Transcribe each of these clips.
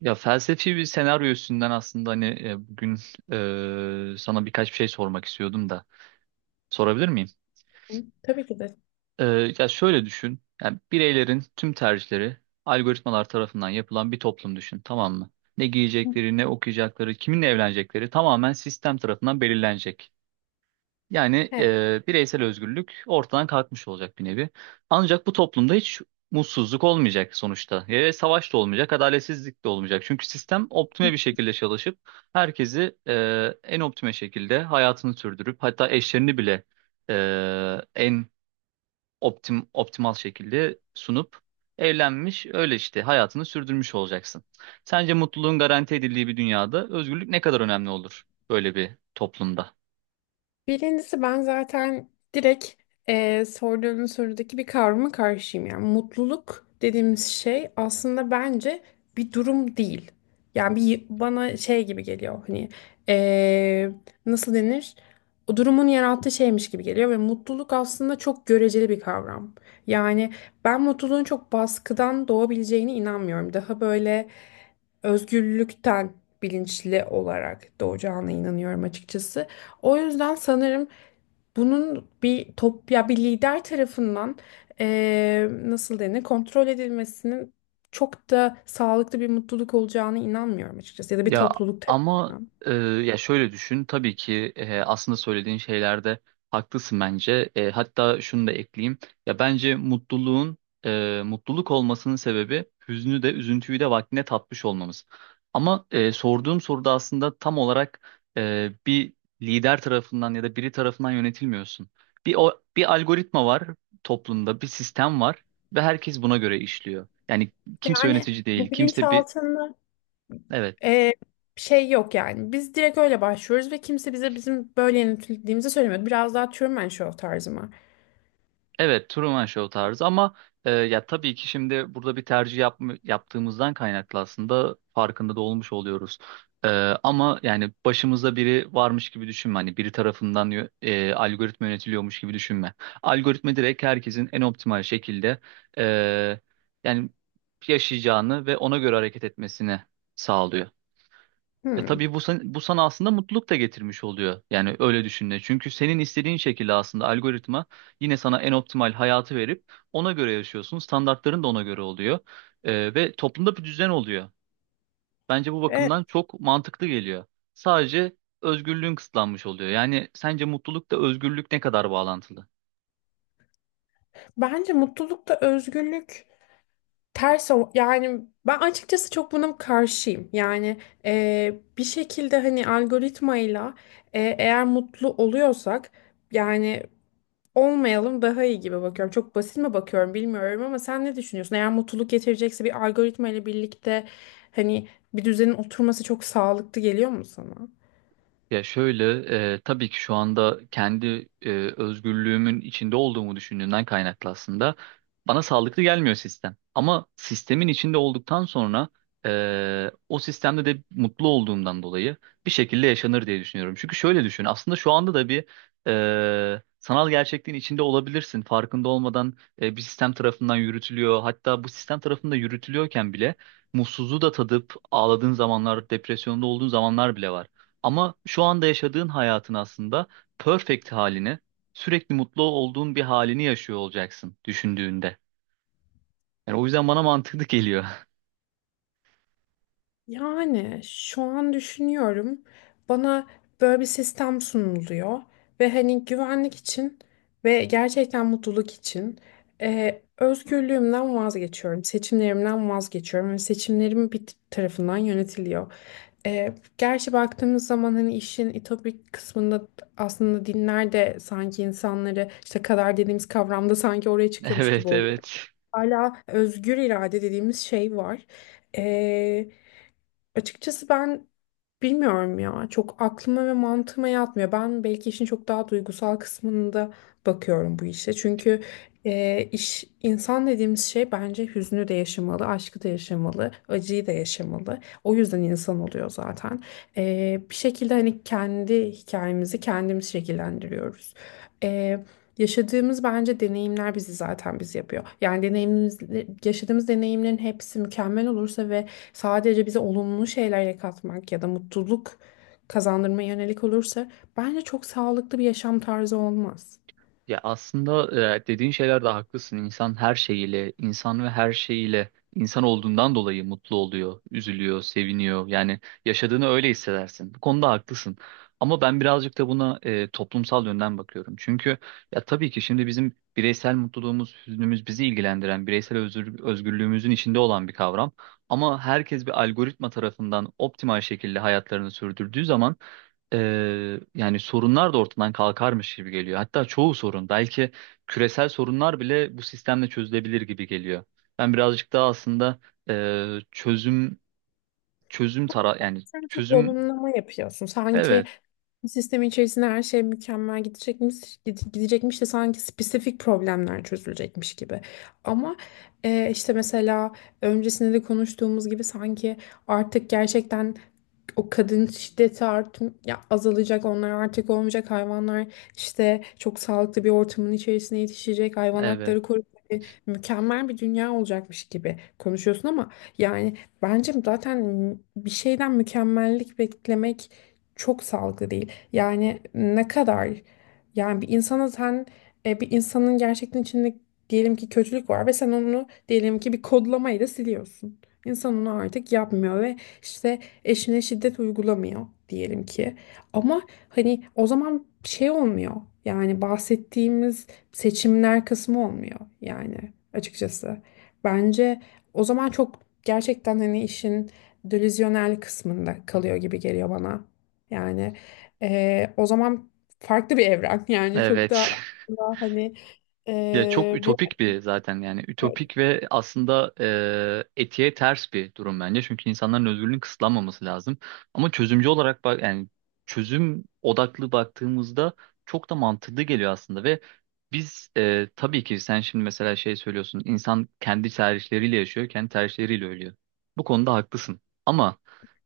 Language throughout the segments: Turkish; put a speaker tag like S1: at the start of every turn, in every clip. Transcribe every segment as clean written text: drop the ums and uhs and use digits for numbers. S1: Ya felsefi bir senaryo üstünden aslında hani bugün sana birkaç bir şey sormak istiyordum da sorabilir miyim?
S2: Hı, tabii ki de.
S1: E, Ya şöyle düşün. Yani bireylerin tüm tercihleri algoritmalar tarafından yapılan bir toplum düşün, tamam mı? Ne giyecekleri, ne okuyacakları, kiminle evlenecekleri tamamen sistem tarafından belirlenecek. Yani bireysel özgürlük ortadan kalkmış olacak bir nevi. Ancak bu toplumda hiç mutsuzluk olmayacak sonuçta. Ve savaş da olmayacak, adaletsizlik de olmayacak. Çünkü sistem optime bir şekilde çalışıp herkesi en optime şekilde hayatını sürdürüp hatta eşlerini bile e, en optimal şekilde sunup evlenmiş öyle işte hayatını sürdürmüş olacaksın. Sence mutluluğun garanti edildiği bir dünyada özgürlük ne kadar önemli olur böyle bir toplumda?
S2: Birincisi ben zaten direkt sorduğun sorudaki bir kavrama karşıyım. Yani mutluluk dediğimiz şey aslında bence bir durum değil. Yani bir bana şey gibi geliyor hani eee, nasıl denir? O durumun yarattığı şeymiş gibi geliyor ve mutluluk aslında çok göreceli bir kavram. Yani ben mutluluğun çok baskıdan doğabileceğine inanmıyorum. Daha böyle özgürlükten bilinçli olarak doğacağına inanıyorum açıkçası. O yüzden sanırım bunun bir top ya bir lider tarafından nasıl denir, kontrol edilmesinin çok da sağlıklı bir mutluluk olacağına inanmıyorum açıkçası, ya da bir
S1: Ya
S2: topluluk
S1: ama
S2: tarafından.
S1: ya şöyle düşün tabii ki aslında söylediğin şeylerde haklısın bence. E, hatta şunu da ekleyeyim. Ya bence mutluluğun mutluluk olmasının sebebi hüznü de üzüntüyü de vaktine tatmış olmamız. Ama sorduğum soruda aslında tam olarak bir lider tarafından ya da biri tarafından yönetilmiyorsun. Bir algoritma var toplumda, bir sistem var ve herkes buna göre işliyor. Yani kimse
S2: Yani
S1: yönetici değil,
S2: bu
S1: kimse bir
S2: bilinçaltını
S1: evet.
S2: Ee, şey yok yani. Biz direkt öyle başlıyoruz ve kimse bize bizim böyle yönetildiğimizi söylemiyor. Biraz daha Truman Show tarzı mı?
S1: Evet, Truman Show tarzı ama ya tabii ki şimdi burada bir tercih yapma, yaptığımızdan kaynaklı aslında farkında da olmuş oluyoruz. E, ama yani başımızda biri varmış gibi düşünme. Hani biri tarafından algoritma yönetiliyormuş gibi düşünme. Algoritma direkt herkesin en optimal şekilde e, yani yaşayacağını ve ona göre hareket etmesini sağlıyor. Ya
S2: Hmm.
S1: tabii bu sana aslında mutluluk da getirmiş oluyor. Yani öyle düşündüğünde. Çünkü senin istediğin şekilde aslında algoritma yine sana en optimal hayatı verip ona göre yaşıyorsun. Standartların da ona göre oluyor. Ve toplumda bir düzen oluyor. Bence bu
S2: Evet.
S1: bakımdan çok mantıklı geliyor. Sadece özgürlüğün kısıtlanmış oluyor. Yani sence mutlulukla özgürlük ne kadar bağlantılı?
S2: Bence mutlulukta özgürlük ters o- yani ben açıkçası çok buna karşıyım. Yani bir şekilde hani algoritmayla eğer mutlu oluyorsak yani olmayalım daha iyi gibi bakıyorum. Çok basit mi bakıyorum bilmiyorum ama sen ne düşünüyorsun? Eğer mutluluk getirecekse bir algoritma ile birlikte hani bir düzenin oturması çok sağlıklı geliyor mu sana?
S1: Ya şöyle, tabii ki şu anda kendi özgürlüğümün içinde olduğumu düşündüğümden kaynaklı aslında bana sağlıklı gelmiyor sistem. Ama sistemin içinde olduktan sonra o sistemde de mutlu olduğumdan dolayı bir şekilde yaşanır diye düşünüyorum. Çünkü şöyle düşün, aslında şu anda da bir sanal gerçekliğin içinde olabilirsin. Farkında olmadan bir sistem tarafından yürütülüyor. Hatta bu sistem tarafında yürütülüyorken bile mutsuzluğu da tadıp ağladığın zamanlar, depresyonda olduğun zamanlar bile var. Ama şu anda yaşadığın hayatın aslında perfect halini, sürekli mutlu olduğun bir halini yaşıyor olacaksın düşündüğünde. Yani o yüzden bana mantıklı geliyor.
S2: Yani şu an düşünüyorum, bana böyle bir sistem sunuluyor ve hani güvenlik için ve gerçekten mutluluk için özgürlüğümden vazgeçiyorum, seçimlerimden vazgeçiyorum ve seçimlerim bir t- tarafından yönetiliyor. E, gerçi baktığımız zaman hani işin ütopik kısmında aslında dinler de sanki insanları işte kader dediğimiz kavramda sanki oraya çıkıyormuş gibi
S1: Evet,
S2: oluyor.
S1: evet.
S2: Hala özgür irade dediğimiz şey var. Açıkçası ben bilmiyorum ya. Çok aklıma ve mantığıma yatmıyor. Ben belki işin çok daha duygusal kısmında bakıyorum bu işe. Çünkü iş insan dediğimiz şey bence hüznü de yaşamalı, aşkı da yaşamalı, acıyı da yaşamalı. O yüzden insan oluyor zaten. E, bir şekilde hani kendi hikayemizi kendimiz şekillendiriyoruz. E, yaşadığımız bence deneyimler bizi zaten biz yapıyor. Yani deneyimimiz, yaşadığımız deneyimlerin hepsi mükemmel olursa ve sadece bize olumlu şeyler katmak ya da mutluluk kazandırmaya yönelik olursa bence çok sağlıklı bir yaşam tarzı olmaz.
S1: Ya aslında dediğin şeyler de haklısın. İnsan her şeyiyle, insan ve her şeyiyle insan olduğundan dolayı mutlu oluyor, üzülüyor, seviniyor. Yani yaşadığını öyle hissedersin. Bu konuda haklısın. Ama ben birazcık da buna toplumsal yönden bakıyorum. Çünkü ya tabii ki şimdi bizim bireysel mutluluğumuz, hüznümüz bizi ilgilendiren, bireysel özgürlüğümüzün içinde olan bir kavram. Ama herkes bir algoritma tarafından optimal şekilde hayatlarını sürdürdüğü zaman e, yani sorunlar da ortadan kalkarmış gibi geliyor. Hatta çoğu sorun, belki küresel sorunlar bile bu sistemle çözülebilir gibi geliyor. Ben birazcık daha aslında çözüm çözüm tara yani
S2: Sen çok
S1: çözüm
S2: olumlama yapıyorsun. Sanki
S1: evet
S2: bir sistemin içerisinde her şey mükemmel gidecekmiş, gidecekmiş de sanki spesifik problemler çözülecekmiş gibi. Ama işte mesela öncesinde de konuştuğumuz gibi sanki artık gerçekten o kadın şiddeti art ya azalacak, onlar artık olmayacak, hayvanlar işte çok sağlıklı bir ortamın içerisine yetişecek, hayvan
S1: evet
S2: hakları koruyacak, mükemmel bir dünya olacakmış gibi konuşuyorsun ama yani bence zaten bir şeyden mükemmellik beklemek çok sağlıklı değil. Yani ne kadar yani bir insana sen bir insanın gerçekten içinde diyelim ki kötülük var ve sen onu diyelim ki bir kodlamayla siliyorsun. İnsan onu artık yapmıyor ve işte eşine şiddet uygulamıyor diyelim ki. Ama hani o zaman şey olmuyor. Yani bahsettiğimiz seçimler kısmı olmuyor yani açıkçası. Bence o zaman çok gerçekten hani işin delüzyonel kısmında kalıyor gibi geliyor bana. Yani o zaman farklı bir evren yani çok da
S1: evet
S2: aslında hani
S1: Ya çok
S2: bir
S1: ütopik bir zaten yani ütopik ve aslında etiğe ters bir durum bence. Çünkü insanların özgürlüğünün kısıtlanmaması lazım. Ama çözümcü olarak bak yani çözüm odaklı baktığımızda çok da mantıklı geliyor aslında ve biz tabii ki sen şimdi mesela şey söylüyorsun insan kendi tercihleriyle yaşıyor, kendi tercihleriyle ölüyor. Bu konuda haklısın. Ama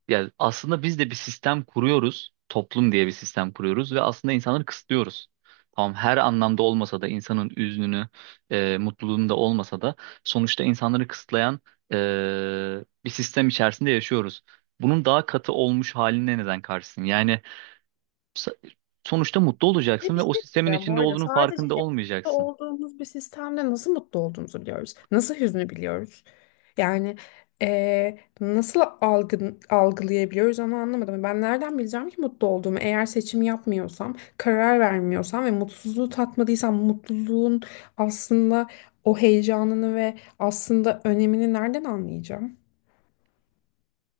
S1: yani aslında biz de bir sistem kuruyoruz, toplum diye bir sistem kuruyoruz ve aslında insanları kısıtlıyoruz. Tamam her anlamda olmasa da insanın üzününü, mutluluğunu da olmasa da sonuçta insanları kısıtlayan e, bir sistem içerisinde yaşıyoruz. Bunun daha katı olmuş haline neden karşısın? Yani s- sonuçta mutlu
S2: ve
S1: olacaksın
S2: bir
S1: ve o
S2: şey
S1: sistemin
S2: diyeceğim bu
S1: içinde
S2: arada,
S1: olduğunun
S2: sadece
S1: farkında
S2: hep mutlu
S1: olmayacaksın.
S2: olduğumuz bir sistemde nasıl mutlu olduğumuzu biliyoruz. Nasıl hüznü biliyoruz. Yani nasıl algılayabiliyoruz onu anlamadım. Ben nereden bileceğim ki mutlu olduğumu? Eğer seçim yapmıyorsam, karar vermiyorsam ve mutsuzluğu tatmadıysam mutluluğun aslında o heyecanını ve aslında önemini nereden anlayacağım?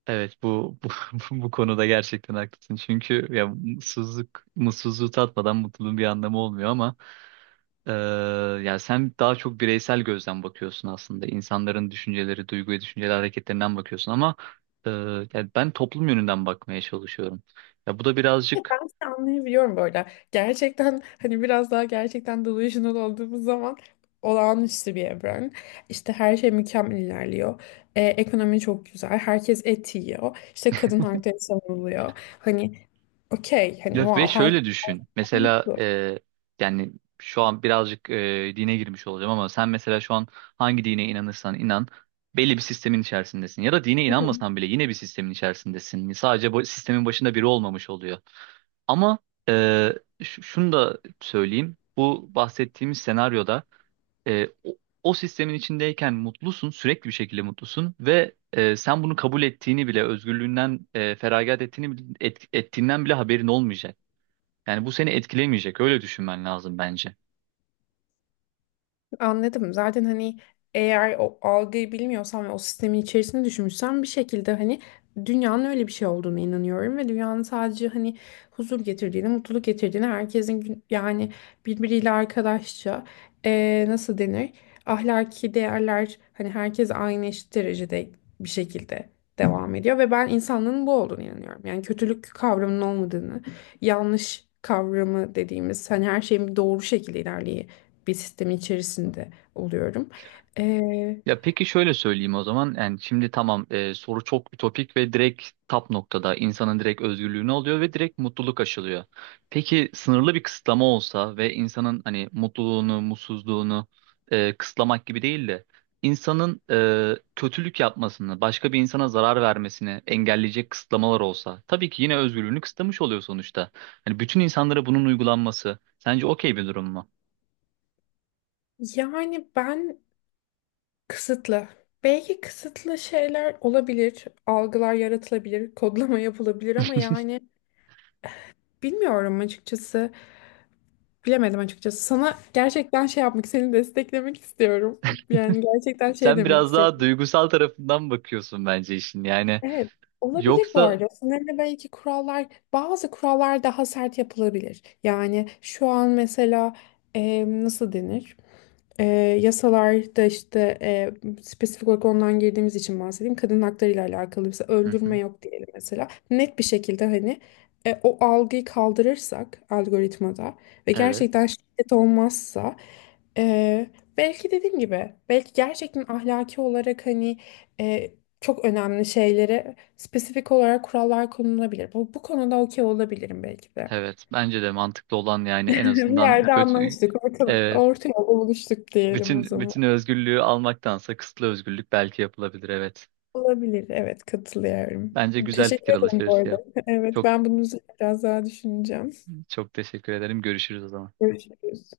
S1: Evet, bu konuda gerçekten haklısın. Çünkü ya mutsuzluğu tatmadan mutluluğun bir anlamı olmuyor ama Ee, yani sen daha çok bireysel gözden bakıyorsun aslında. İnsanların düşünceleri, duygu ve düşünceleri hareketlerinden bakıyorsun ama e, yani ben toplum yönünden bakmaya çalışıyorum. Ya bu da
S2: Ya
S1: birazcık
S2: ben seni anlayabiliyorum böyle. Gerçekten hani biraz daha gerçekten delusional olduğumuz zaman olağanüstü bir evren. İşte her şey mükemmel ilerliyor. Ekonomi çok güzel. Herkes et yiyor. İşte kadın hakları savunuluyor. Hani okey hani
S1: ya ve
S2: wow herkes
S1: şöyle düşün. Mesela
S2: mutlu.
S1: yani şu an birazcık dine girmiş olacağım ama sen mesela şu an hangi dine inanırsan inan belli bir sistemin içerisindesin. Ya da dine inanmasan bile yine bir sistemin içerisindesin. Sadece bu sistemin başında biri olmamış oluyor. Ama e, şunu da söyleyeyim. Bu bahsettiğimiz senaryoda e, o, o sistemin içindeyken mutlusun, sürekli bir şekilde mutlusun ve sen bunu kabul ettiğini bile, özgürlüğünden feragat ettiğinden bile haberin olmayacak. Yani bu seni etkilemeyecek. Öyle düşünmen lazım bence.
S2: Anladım. Zaten hani eğer o algıyı bilmiyorsan ve o sistemin içerisinde düşünmüşsen bir şekilde hani dünyanın öyle bir şey olduğunu inanıyorum ve dünyanın sadece hani huzur getirdiğini, mutluluk getirdiğini, herkesin gün- yani birbiriyle arkadaşça nasıl denir? Ahlaki değerler, hani herkes aynı eşit derecede bir şekilde devam ediyor ve ben insanlığın bu olduğunu inanıyorum. Yani kötülük kavramının olmadığını, yanlış kavramı dediğimiz hani her şeyin doğru şekilde ilerleyi bir sistemin içerisinde oluyorum. Ee,
S1: Ya peki şöyle söyleyeyim o zaman. Yani şimdi tamam soru çok ütopik ve direkt tap noktada insanın direkt özgürlüğünü alıyor ve direkt mutluluk aşılıyor. Peki sınırlı bir kısıtlama olsa ve insanın hani mutluluğunu, mutsuzluğunu kısıtlamak gibi değil de insanın kötülük yapmasını, başka bir insana zarar vermesini engelleyecek kısıtlamalar olsa tabii ki yine özgürlüğünü kısıtlamış oluyor sonuçta. Hani bütün insanlara bunun uygulanması sence okey bir durum mu?
S2: yani ben kısıtlı. Belki kısıtlı şeyler olabilir, algılar yaratılabilir, kodlama yapılabilir ama yani bilmiyorum açıkçası, bilemedim açıkçası. Sana gerçekten şey yapmak, seni desteklemek istiyorum. Yani gerçekten şey
S1: Sen
S2: demek
S1: biraz daha
S2: istiyorum.
S1: duygusal tarafından bakıyorsun bence işin. Yani
S2: Evet, olabilir bu
S1: Yoksa
S2: arada. Sanırım belki kurallar, bazı kurallar daha sert yapılabilir. Yani şu an mesela nasıl denir? E, yasalarda işte spesifik olarak ondan girdiğimiz için bahsedeyim. Kadın hakları ile alakalı mesela
S1: hı
S2: öldürme
S1: hı.
S2: yok diyelim mesela. Net bir şekilde hani o algıyı kaldırırsak algoritmada ve
S1: Evet,
S2: gerçekten şiddet olmazsa e, belki dediğim gibi belki gerçekten ahlaki olarak hani çok önemli şeylere spesifik olarak kurallar konulabilir. Bu konuda okey olabilirim belki de.
S1: evet. Bence de mantıklı olan yani en
S2: Bir
S1: azından
S2: yerde
S1: kötü
S2: anlaştık. Orta,
S1: evet,
S2: orta yolda buluştuk diyelim o
S1: bütün
S2: zaman.
S1: bütün özgürlüğü almaktansa kısıtlı özgürlük belki yapılabilir evet.
S2: Olabilir. Evet katılıyorum.
S1: Bence güzel
S2: Teşekkür
S1: fikir
S2: ederim bu
S1: alışverişi
S2: arada.
S1: yap.
S2: Evet
S1: Çok
S2: ben bunun üzerine biraz daha düşüneceğim.
S1: çok teşekkür ederim. Görüşürüz o zaman.
S2: Görüşürüz.